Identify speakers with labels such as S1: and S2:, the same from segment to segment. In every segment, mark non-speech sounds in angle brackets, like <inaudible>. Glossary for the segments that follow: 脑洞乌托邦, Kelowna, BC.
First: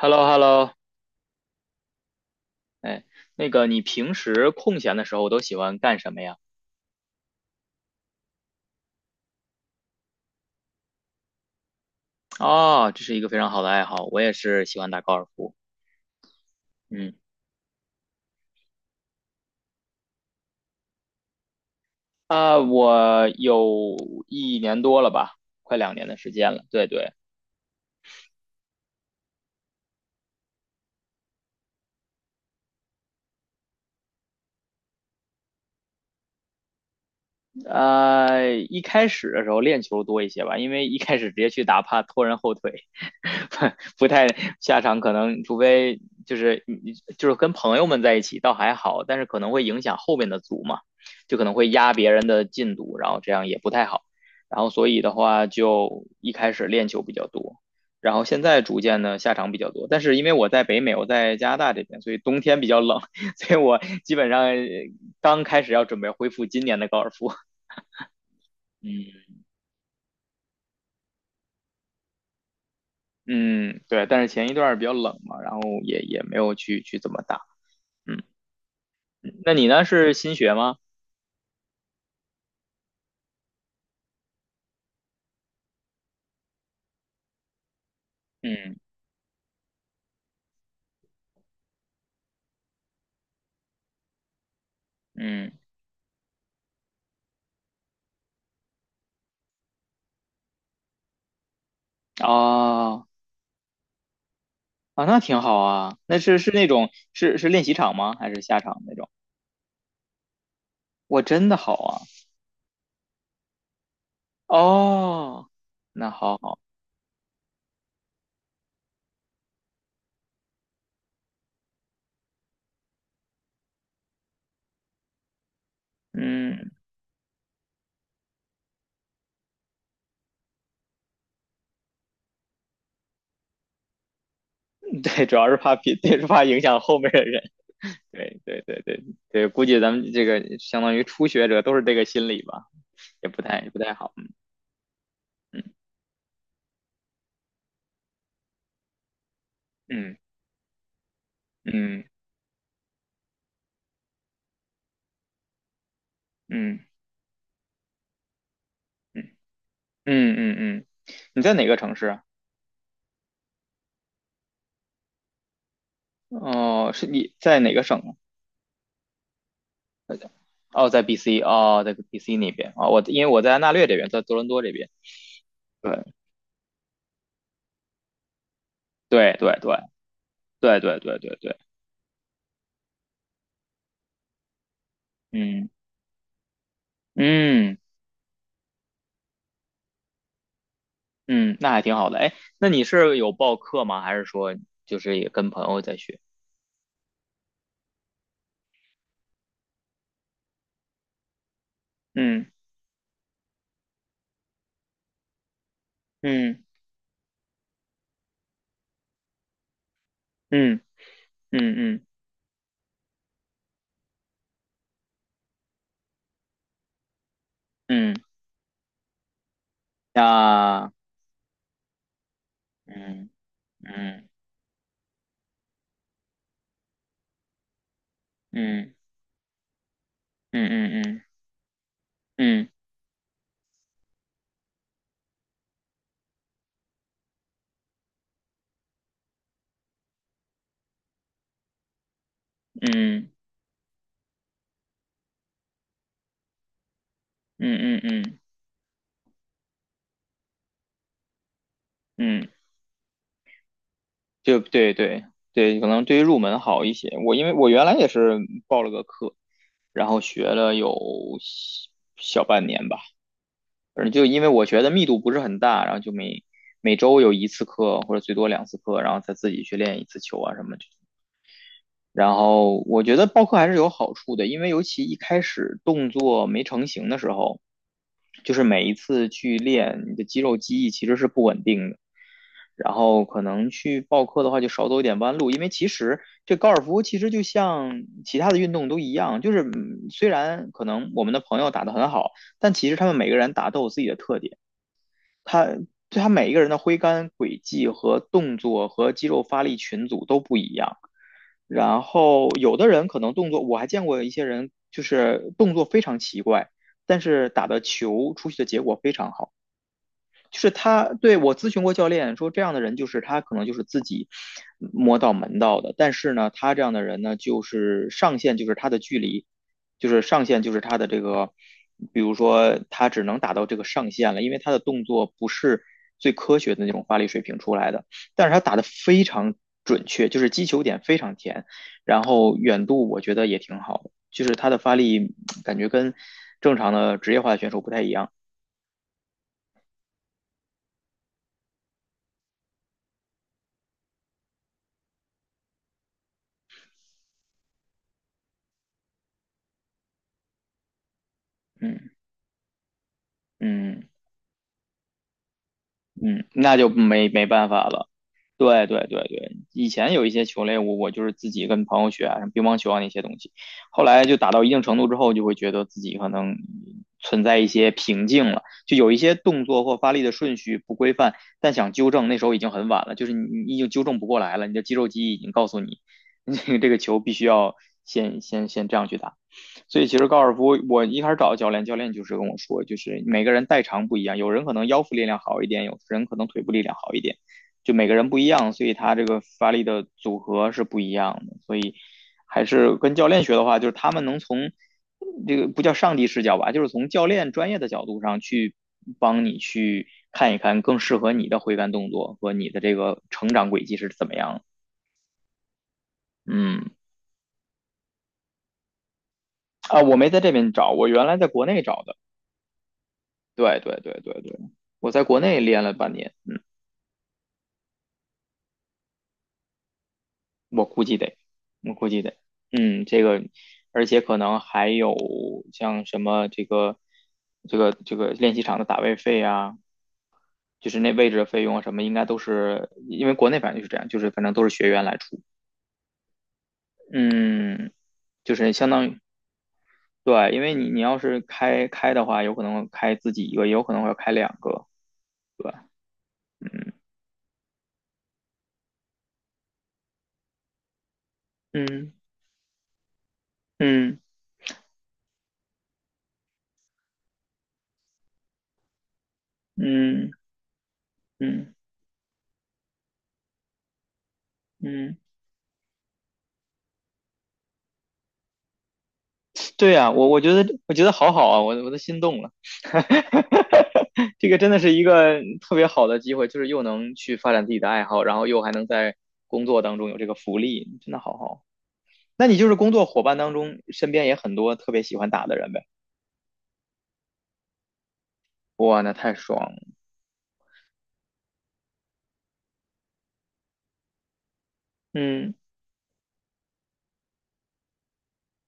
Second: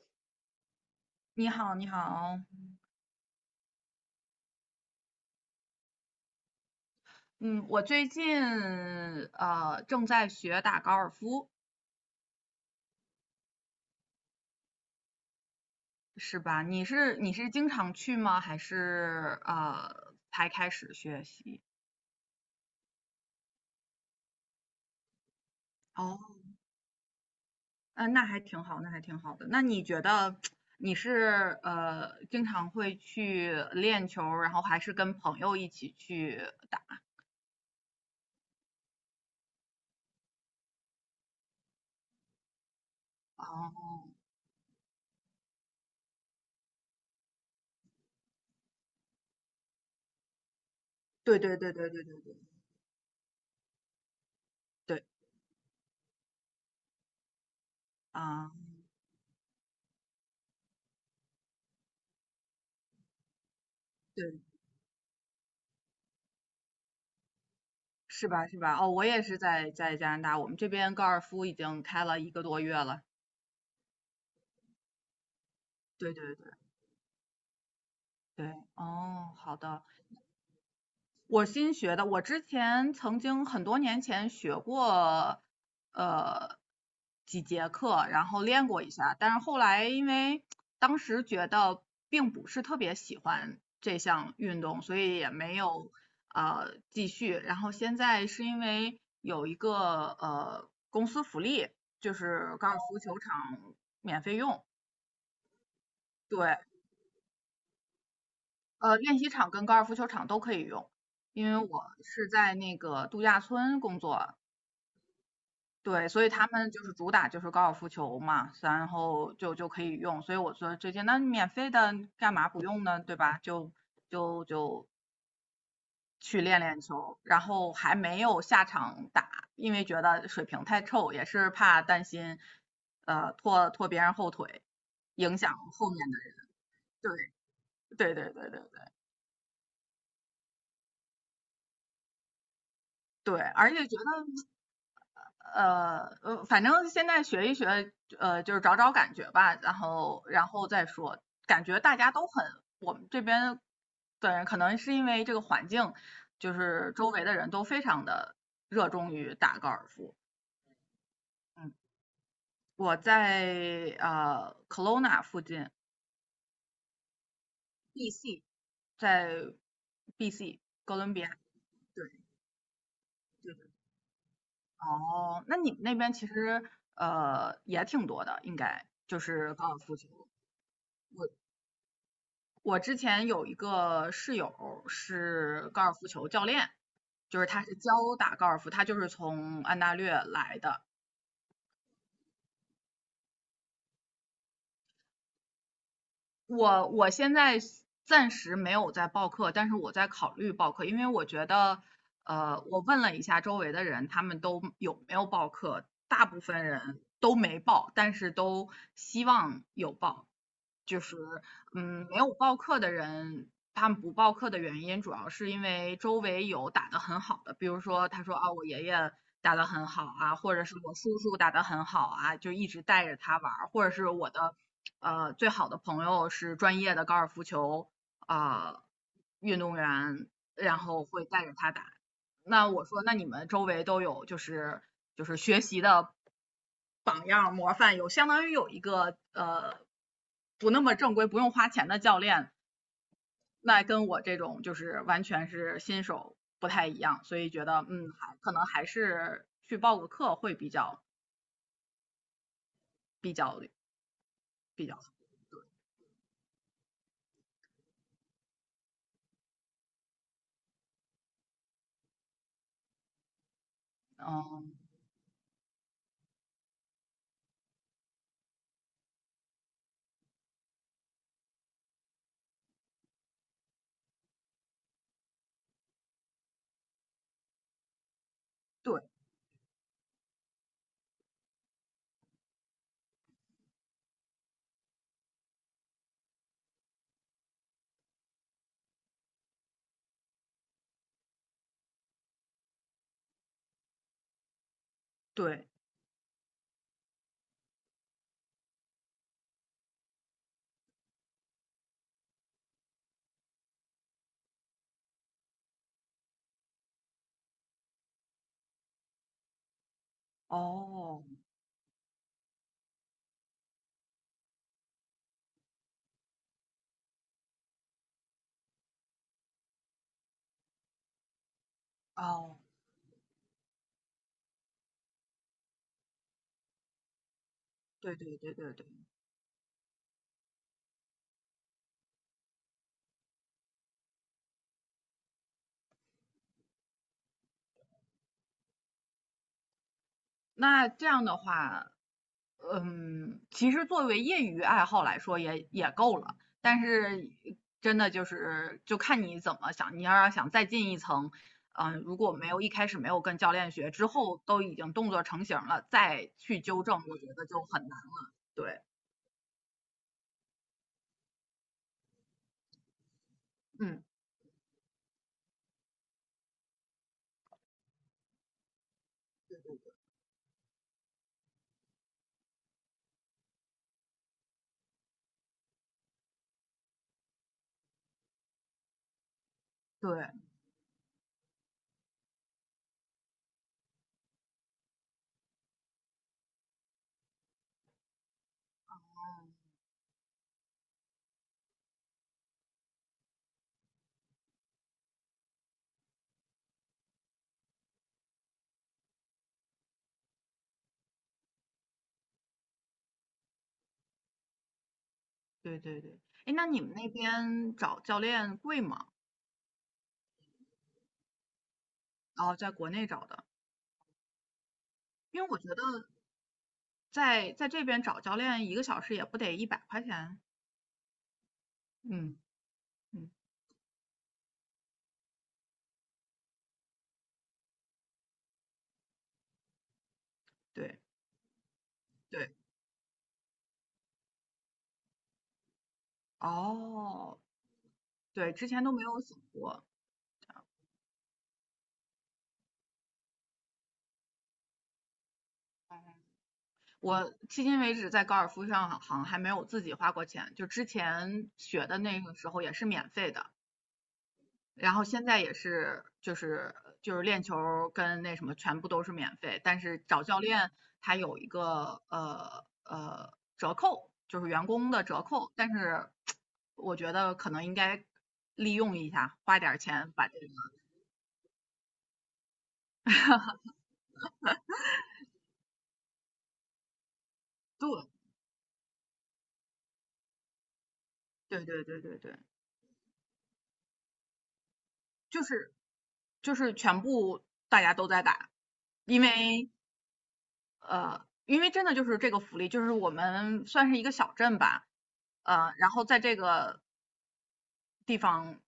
S1: h e l l o h e l l o。
S2: 你好，你好。
S1: 哎，那个你平时空闲的时候都喜欢干什么呀？
S2: 嗯，我最近正在学打高尔夫。
S1: 哦，这是一个非常好的爱好，我也是喜欢打高尔夫。
S2: 是吧？你
S1: 嗯，
S2: 是你是经常去吗？还是才开始学习？
S1: 我有一年多了吧，快两年的时
S2: 哦。
S1: 间了。对对。
S2: 那还挺好，那还挺好的。那你觉得你是经常会去练球然后还是跟朋友一起去打？
S1: 一开始的时候练球多一些吧，因为一开始直接去打，怕拖人后腿。<laughs> 不
S2: 哦，
S1: 太下场，可能除非就是就是跟朋友们在一起倒还好，但是可能会影响后面的组嘛，就
S2: 对
S1: 可能
S2: 对
S1: 会
S2: 对对
S1: 压
S2: 对
S1: 别
S2: 对
S1: 人
S2: 对
S1: 的进度，然后这样也不太好。然后所以
S2: 对，
S1: 的话，就一开始练球比较多，然后现
S2: 啊，
S1: 在逐渐的下场比较多。但是因为我在北美，我在加拿大这边，所以冬天比较冷，<laughs> 所以我基本
S2: 对，
S1: 上刚开始要准备恢复今年的高尔夫。
S2: 是吧是吧？哦，我也
S1: 嗯，
S2: 是在加拿大，我们这边高尔夫已经开了一个多月了。
S1: 嗯，对，但是前一段儿比较冷嘛，然后也
S2: 对
S1: 也
S2: 对
S1: 没
S2: 对
S1: 有去怎么打。嗯。
S2: 对。
S1: 嗯
S2: 哦，
S1: 那
S2: 好
S1: 你
S2: 的。
S1: 呢？是新学吗？
S2: 我新学的，我之前曾经很多年前学过，呃，几节课，然后练
S1: 嗯
S2: 过一下，但是后来因为当时觉得并不是特别喜欢这项运动，所以也
S1: 嗯。
S2: 没有继续。然后现在是因为有一个公司福利，就是高尔夫
S1: 哦。
S2: 球场免费用。
S1: 啊，那挺好啊。那是是
S2: 对，
S1: 那种是是练习场吗？还是下场那种？
S2: 练习场跟高尔夫球场都可以用，
S1: 我
S2: 因
S1: 真的
S2: 为
S1: 好
S2: 我
S1: 啊。
S2: 是在那个度假村工作，
S1: 哦，
S2: 对，
S1: 那
S2: 所以
S1: 好
S2: 他
S1: 好。
S2: 们就是主打就是高尔夫球嘛，然后就可以用，所以我说最近那免费的干嘛不用呢，对吧？就去练
S1: 嗯，
S2: 练球，然后还没有下场打，因为觉得水平太臭，也是怕担心拖拖别人后腿，
S1: 对，主
S2: 影
S1: 要
S2: 响
S1: 是怕
S2: 后
S1: 别，
S2: 面的
S1: 对，是
S2: 人，
S1: 怕影响后面的人。
S2: 对对对
S1: 对
S2: 对对
S1: 对对
S2: 对
S1: 对对，估计咱们这个相当于初学者都是这个心理吧，也
S2: 对，
S1: 不太也
S2: 而
S1: 不
S2: 且
S1: 太
S2: 觉
S1: 好。
S2: 得。
S1: 嗯
S2: 反正现在学一学，就是找找感觉吧，然
S1: 嗯
S2: 后然后再说。感觉大
S1: 嗯
S2: 家都很，我们这边的人可能是因为这个环境，就
S1: 嗯
S2: 是周围的人都非常的热衷于
S1: 嗯。
S2: 打高尔夫。
S1: 嗯嗯嗯，你在哪
S2: 嗯，
S1: 个城市啊？
S2: 我在Kelowna 附近
S1: 哦，是你在哪个省啊？
S2: ，BC，在 BC
S1: 哦，
S2: 哥
S1: 在
S2: 伦比亚。
S1: BC,哦，在
S2: 对
S1: BC 那边啊、哦我因为我在
S2: 对
S1: 安
S2: 对。
S1: 大略这边，在多伦多这边。
S2: 哦，那你们那
S1: 对
S2: 边其实也挺多的，应该就
S1: 对对
S2: 是高
S1: 对
S2: 尔夫球。
S1: 对对对对对。
S2: 我之前有一个室友
S1: 嗯
S2: 是高尔夫球教练，就是他是
S1: 嗯
S2: 教打高尔夫，他就是从安大略来的。
S1: 嗯，那还挺好的。哎，那你是有报课吗？还是说就是也跟朋友在学？
S2: 我现在暂时没有在报课，但是我在考虑报课，因为我觉得，
S1: 嗯
S2: 我问了一下周围的人，他们都有没有报课，大部
S1: 嗯
S2: 分人都没报，但是都希望有报。
S1: 嗯
S2: 就是，
S1: 嗯嗯
S2: 没有报课的人，他们不报课的原因，主要是因为周围有打得很好的，比如说
S1: 嗯。
S2: 他说啊，我爷爷打得很好啊，或者是我
S1: 那
S2: 叔叔打得很好啊，就一直带着
S1: 嗯
S2: 他玩儿，或者是
S1: 嗯
S2: 我的最好的朋友是专业的高尔夫球啊
S1: 嗯
S2: 运动员，然
S1: 嗯
S2: 后
S1: 嗯
S2: 会带着他打。
S1: 嗯
S2: 那我说，那你们周围都有就是学习的。榜样模范，有相当于有一个不那么正规、不用花钱的教练，
S1: 嗯嗯
S2: 那跟我这种就是完全是新手不太一样，所以觉得
S1: 嗯嗯嗯嗯嗯
S2: 还
S1: 嗯
S2: 可能还是去报个课会
S1: 嗯
S2: 比较
S1: 就
S2: 比
S1: 对
S2: 较好。
S1: 对对，可能对于入门好一些。我因为我原来也是报了个课，然后学了有小小半年吧，反正就因为我
S2: 嗯，
S1: 学的密度不是很大，然后就每周有一次课或者最多两次课，然后再自己去练一次球啊什么的。然后我觉得报课还是有好处的，因为尤其一开始动作没成型的时候，就是每一
S2: 对
S1: 次去练，你的肌肉记忆其实是不稳定的。然后可能去报课的话，就少走一点弯路，因为其实这高尔夫其实就像其他的运动都一样，就是嗯虽然可能我们的朋友打得很好，但其实他们每个人打都有自己的特点，他
S2: 对，
S1: 对他每一个人的挥杆轨迹和动作和肌肉发力群组都不一样。然后有的人可能动作，我还见过一些人就是动作非常奇怪，但是打的球出去的结果非常好。就是他
S2: 哦
S1: 对我咨询过教练说，这样的人就是他可能就是自己摸到门道的，但是呢，他这样的人呢，就是上限就是他的距离，就是上限就是他的这个，比如
S2: 哦，
S1: 说他只能打到这个上限了，因为他的动作不是最科学的那种发力水平出来的，
S2: 对对
S1: 但是
S2: 对
S1: 他
S2: 对
S1: 打的
S2: 对。
S1: 非常准确，就是击球点非常甜，然后远度我觉得也挺好的，就是他的发力感觉跟正常的职业化的选手不太一样。
S2: 那这样的话，其实作为业余爱好来说也够了，但是真的就是就看你怎么想，你要是想再进一层，
S1: 嗯
S2: 如果没有一开始没有跟教练学，之
S1: 嗯。
S2: 后都已经动作成型了，再
S1: 嗯，
S2: 去
S1: 那
S2: 纠
S1: 就
S2: 正，我觉
S1: 没
S2: 得就
S1: 办
S2: 很
S1: 法
S2: 难
S1: 了。
S2: 了。对，
S1: 对对对对，以前有一些球类我就是自己跟朋友学啊，像乒乓球啊那些东西，
S2: 嗯，
S1: 后来就打到一定程度之后，就会觉得自己可能存在一些瓶颈了，就有一些动作或发力的顺序不规范，但想纠正那时候已经很晚了，就是你已经纠正不过来了，你的肌肉记忆已经告诉你，<laughs> 这个这个球必须要先这样去打。所以
S2: 对，
S1: 其实高尔夫我一开始找教练，教练就是跟我说，就是每个人代偿不一样，有人可能腰腹力量好一点，有人可能腿部力量好一点，就每个人不一样，所以他这个发力的组合是不一样的。所以还是跟教练学的话，就是他们能从这个不叫上帝视角吧，就是从教练专业的角度上去帮你去看一看更适合你的挥杆动作和你的这个成长轨迹是怎么样。
S2: 对对对。哎，那你们
S1: 嗯。
S2: 那边找教练贵吗？
S1: 我没在这边找，我原来在国内找的。
S2: 然后在国内找的，
S1: 对对对对对，我在国
S2: 因为我
S1: 内
S2: 觉
S1: 练了
S2: 得
S1: 半年。嗯，
S2: 在这边找教练一个小时也不得100块钱。
S1: 我估计得，我估计得。
S2: 嗯
S1: 嗯，这
S2: 嗯，
S1: 个，而且可能还有像什么这个，这个练习场的打位费啊，就
S2: 对
S1: 是那位置的费用啊什么，应该都
S2: 对。
S1: 是因为国内反正就是这样，就是反正都是学员来出。
S2: 哦，
S1: 嗯，
S2: 对，
S1: 就
S2: 之
S1: 是
S2: 前
S1: 相
S2: 都没
S1: 当于
S2: 有想过。
S1: 对，因为你你要是开开的话，有可能开自己一个，也有可能会开两个，对吧。
S2: 我迄今为止在高尔夫上好像还没有自己花过钱，就之前学的
S1: 嗯
S2: 那个时候也是免费的，
S1: 嗯
S2: 然后现在也是就是练球儿跟那什么全部都是免费，但是找
S1: 嗯嗯
S2: 教练他有一
S1: 嗯嗯。
S2: 个折扣，就是员工的
S1: 嗯
S2: 折扣，但是我觉得可能应该利用一下，花点儿
S1: 对呀，
S2: 钱把
S1: 我
S2: 这个。
S1: 觉得我觉得好好啊，我都心动了。<laughs> 这个真的是一个特别好的机会，就是又能去发展自己的爱好，然后又还能在工作当中有这个福利，真的好好啊。
S2: 对对对对对对。
S1: 那你就是工作伙伴当中身边也很多特别喜欢
S2: 就
S1: 打的人
S2: 是
S1: 呗？
S2: 就是全部大家都在打，
S1: 哇，那
S2: 因
S1: 太爽
S2: 为
S1: 了。
S2: 因为真的就是这个福利，就是我们算是一个小镇吧，
S1: 嗯
S2: 然后在这个地方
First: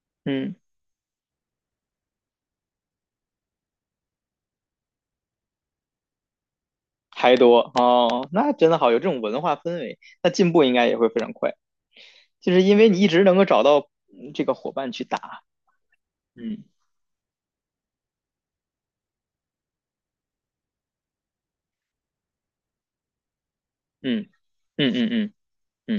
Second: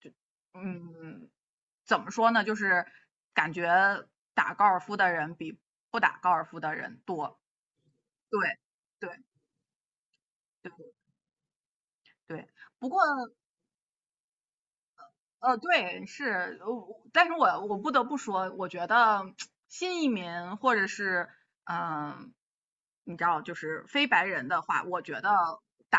S2: 就
S1: 嗯，
S2: 嗯，怎么说呢，就是感觉打高尔夫的人比不打高尔夫的人
S1: 还
S2: 多，
S1: 多哦，
S2: 对
S1: 那真的好，有这种
S2: 对
S1: 文化氛围，那进步应该也
S2: 对
S1: 会非常快，
S2: 对。
S1: 就是因为
S2: 不
S1: 你
S2: 过
S1: 一直能够找到嗯这个伙伴去打。
S2: 对，是，
S1: 嗯
S2: 但是我不得不说，我觉得新移民或者是嗯、呃你知道，就是非白
S1: 嗯
S2: 人的话，
S1: 嗯
S2: 我
S1: 嗯
S2: 觉得
S1: 嗯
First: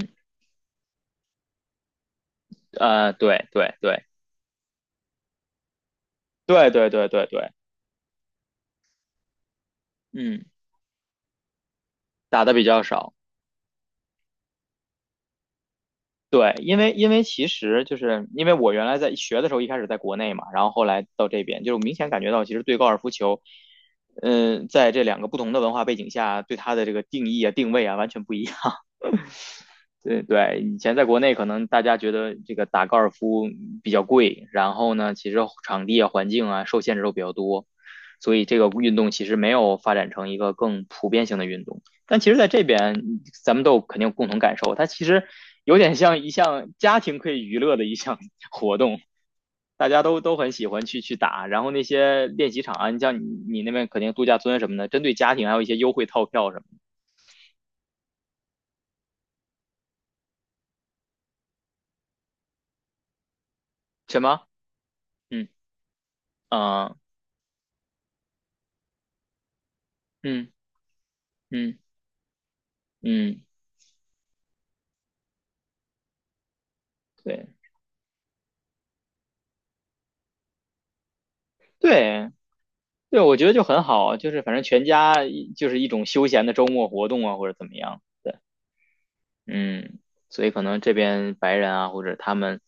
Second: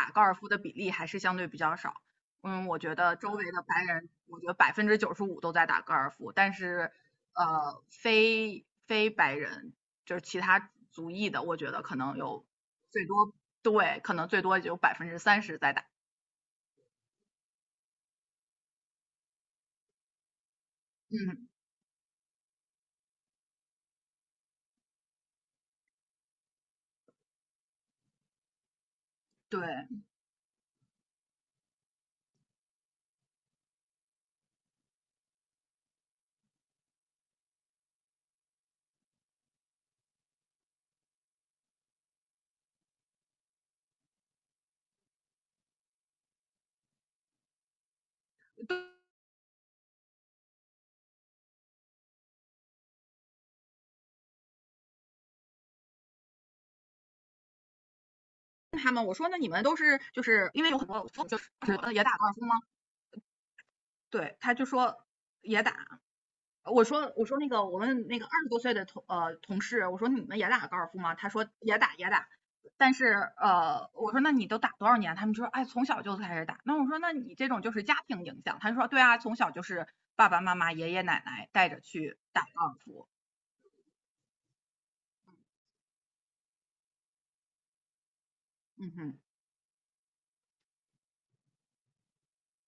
S1: 嗯。
S2: 高尔夫的比例还是相对比较少。我觉得周围
S1: 对
S2: 的
S1: 对
S2: 白
S1: 对
S2: 人，我觉得95%都在打高尔夫，但
S1: 对对
S2: 是
S1: 对对对。
S2: 非白人就是其
S1: 嗯，
S2: 他族裔的，我觉得可能
S1: 打
S2: 有
S1: 的比较
S2: 最
S1: 少。
S2: 多，对，可能最多也就30%在打。
S1: 对，因为因为其实就是因为我原来在学的时候，一开始在国内嘛，然后后来到这
S2: 嗯，
S1: 边，就是我明显感觉到，其实对高尔夫球，嗯、在这两个不同的文化背景下，对它的这个定义啊、定位啊，完全不一样。
S2: 对。
S1: 对对，以前在国内可能大家觉得这个打高尔夫比较贵，然后呢，其实场地啊、环境啊受限制都比较多，所以这个运动其实没有发展成一个更普遍性的运动。但其实在这边，咱们都有肯定有共同感受，它其实有点像一项家庭可以娱乐的一项 <laughs> 活动，大家都很喜欢去打。然后那些练习场啊，你像你那边肯定度假村什么的，针对家庭还有一些优惠套票什么的
S2: 他们，我说那你们都是就是因为有很多就是也打高尔夫吗？
S1: 什
S2: 对，
S1: 么。
S2: 他就说
S1: 嗯
S2: 也打。我
S1: 啊
S2: 说我说那个我们那个20多岁的同事，我说你们也
S1: 嗯
S2: 打高尔夫吗？他说也
S1: 嗯
S2: 打也打。但是
S1: 嗯。嗯
S2: 我说那你都打多少年？他们就说哎，从小就开始打。那我说那你这
S1: 对
S2: 种就是家庭影响。他说对啊，从小就是爸爸妈妈、爷爷奶奶带着去
S1: 对
S2: 打高尔夫。
S1: 对，我觉得就很好，就是反正全家一就是一种休闲的周末活动啊，或者怎么样。对。
S2: 嗯哼，
S1: 嗯，所以可能这边白人啊，或者他们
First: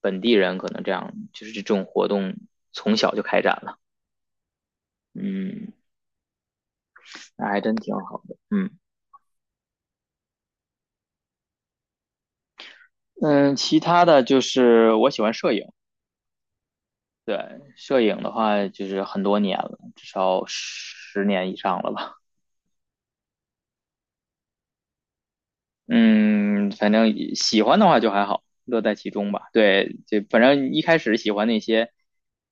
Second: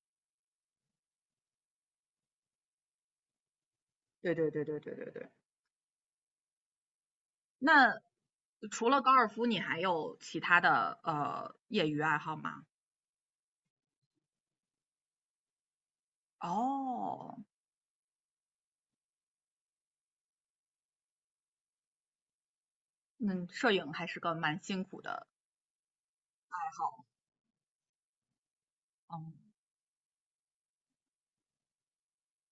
S1: 本地人，可能这样就是这种活动从小就开展了。
S2: 对对对对对对对。
S1: 嗯，那还真挺
S2: 那
S1: 好的。嗯
S2: 除了高尔夫，你还有其他的业余爱好吗？
S1: 嗯，其他的就是我喜欢摄影。
S2: 哦，
S1: 对，摄影的话就是很多年了，至少十年以上了吧。
S2: 那摄影还是个蛮辛苦的爱
S1: 嗯，反
S2: 好，
S1: 正喜欢的话就还好，乐在其中
S2: 嗯，
S1: 吧。对，就反正一开始喜欢那些。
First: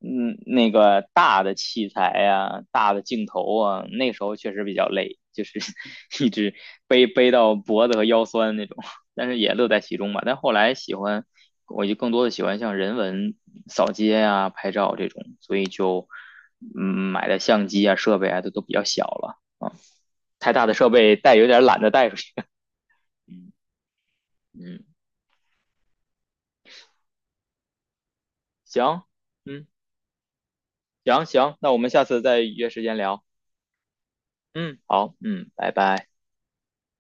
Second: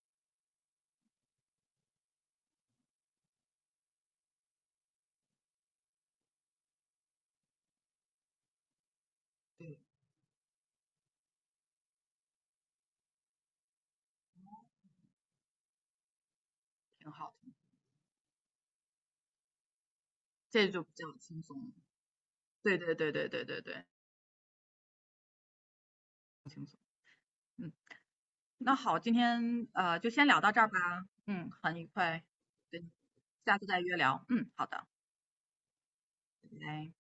S1: 那个大的器材呀、大的镜头啊，那时候确实比较累，就是 <laughs> 一直背到脖子和腰酸那种，但是也乐
S2: 对，
S1: 在其中吧。但后来喜欢，我就更多的喜欢像人文扫街啊、拍照这种，所以就嗯
S2: 挺
S1: 买
S2: 好
S1: 的
S2: 的，
S1: 相机啊、设备啊都比较小了啊，太大
S2: 这
S1: 的
S2: 就
S1: 设
S2: 比较
S1: 备带
S2: 轻
S1: 有点
S2: 松。
S1: 懒得带出去。<laughs>
S2: 对对对对对
S1: 嗯
S2: 对对。
S1: 嗯，
S2: 嗯，那好，
S1: 行。
S2: 今
S1: 嗯，
S2: 天就先聊到这儿吧。
S1: 行
S2: 嗯，
S1: 行，那
S2: 很
S1: 我
S2: 愉
S1: 们下次
S2: 快。
S1: 再约时
S2: 对，
S1: 间聊。
S2: 下次再约聊。嗯，好
S1: 嗯，
S2: 的，
S1: 好，嗯，拜拜。
S2: 拜拜。